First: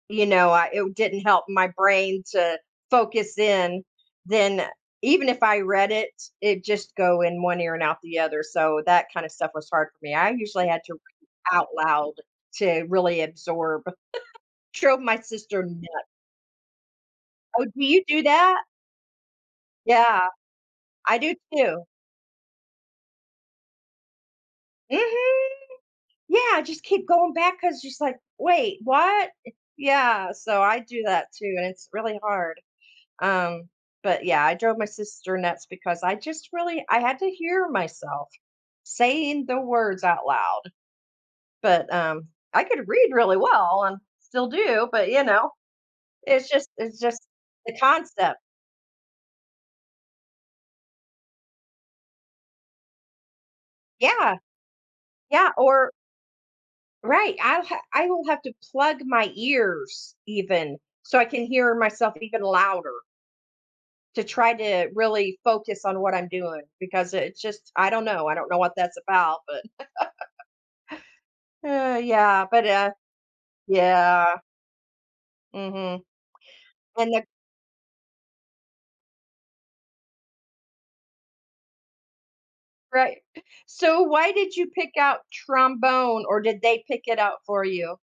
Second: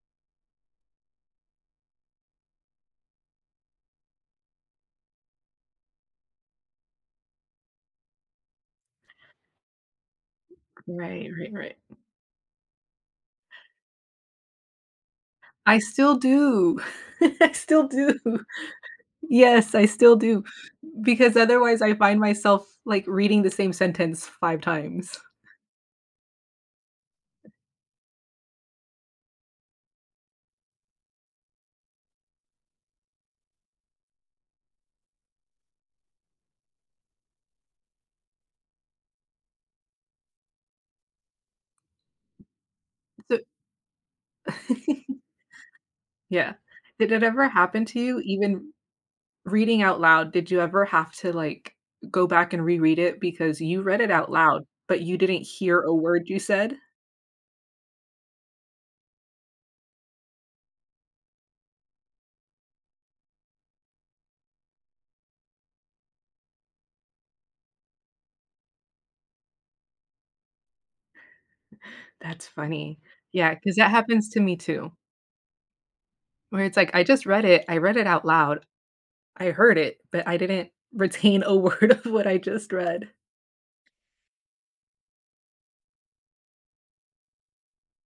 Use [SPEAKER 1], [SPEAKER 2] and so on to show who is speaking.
[SPEAKER 1] You know, I it didn't help my brain to focus in. Then even if I read it, it'd just go in 1 ear and out the other, so that kind of stuff was hard for me. I usually had to
[SPEAKER 2] Right, right,
[SPEAKER 1] out
[SPEAKER 2] right.
[SPEAKER 1] loud to really absorb. Drove my sister
[SPEAKER 2] I
[SPEAKER 1] nut.
[SPEAKER 2] still do. I
[SPEAKER 1] Oh, do
[SPEAKER 2] still
[SPEAKER 1] you
[SPEAKER 2] do.
[SPEAKER 1] do that?
[SPEAKER 2] Yes, I still
[SPEAKER 1] Yeah.
[SPEAKER 2] do,
[SPEAKER 1] I do
[SPEAKER 2] because otherwise
[SPEAKER 1] too.
[SPEAKER 2] I find myself, like, reading the same sentence 5 times.
[SPEAKER 1] Mhm. Yeah, I just keep going back 'cause she's like, "Wait, what?" Yeah, so I do that too, and it's really hard. Um, but yeah, I drove my sister nuts because I just really I had to hear myself saying the words out loud. But um I could read really
[SPEAKER 2] Th
[SPEAKER 1] well and still do, but, you know, it's
[SPEAKER 2] Yeah,
[SPEAKER 1] just it's
[SPEAKER 2] did
[SPEAKER 1] just
[SPEAKER 2] it ever
[SPEAKER 1] the
[SPEAKER 2] happen to you,
[SPEAKER 1] concept.
[SPEAKER 2] even reading out loud, did you ever have to, like, go back and reread it, because you read it out
[SPEAKER 1] Yeah.
[SPEAKER 2] loud, but you didn't
[SPEAKER 1] Yeah,
[SPEAKER 2] hear
[SPEAKER 1] or
[SPEAKER 2] a word you said?
[SPEAKER 1] Right, I'll ha I will have to plug my ears even, so I can hear myself even louder to try to really focus on what I'm doing, because it's just I don't know, I don't know what that's about, but uh, yeah,
[SPEAKER 2] That's
[SPEAKER 1] but uh
[SPEAKER 2] funny. Yeah, 'cause that happens
[SPEAKER 1] yeah.
[SPEAKER 2] to me too
[SPEAKER 1] Mhm.
[SPEAKER 2] where it's like, I
[SPEAKER 1] And the
[SPEAKER 2] just read it, I read it out loud, I heard it, but I didn't retain a word of what I just read.
[SPEAKER 1] Right. So why did you pick out trombone or did they pick it out for you?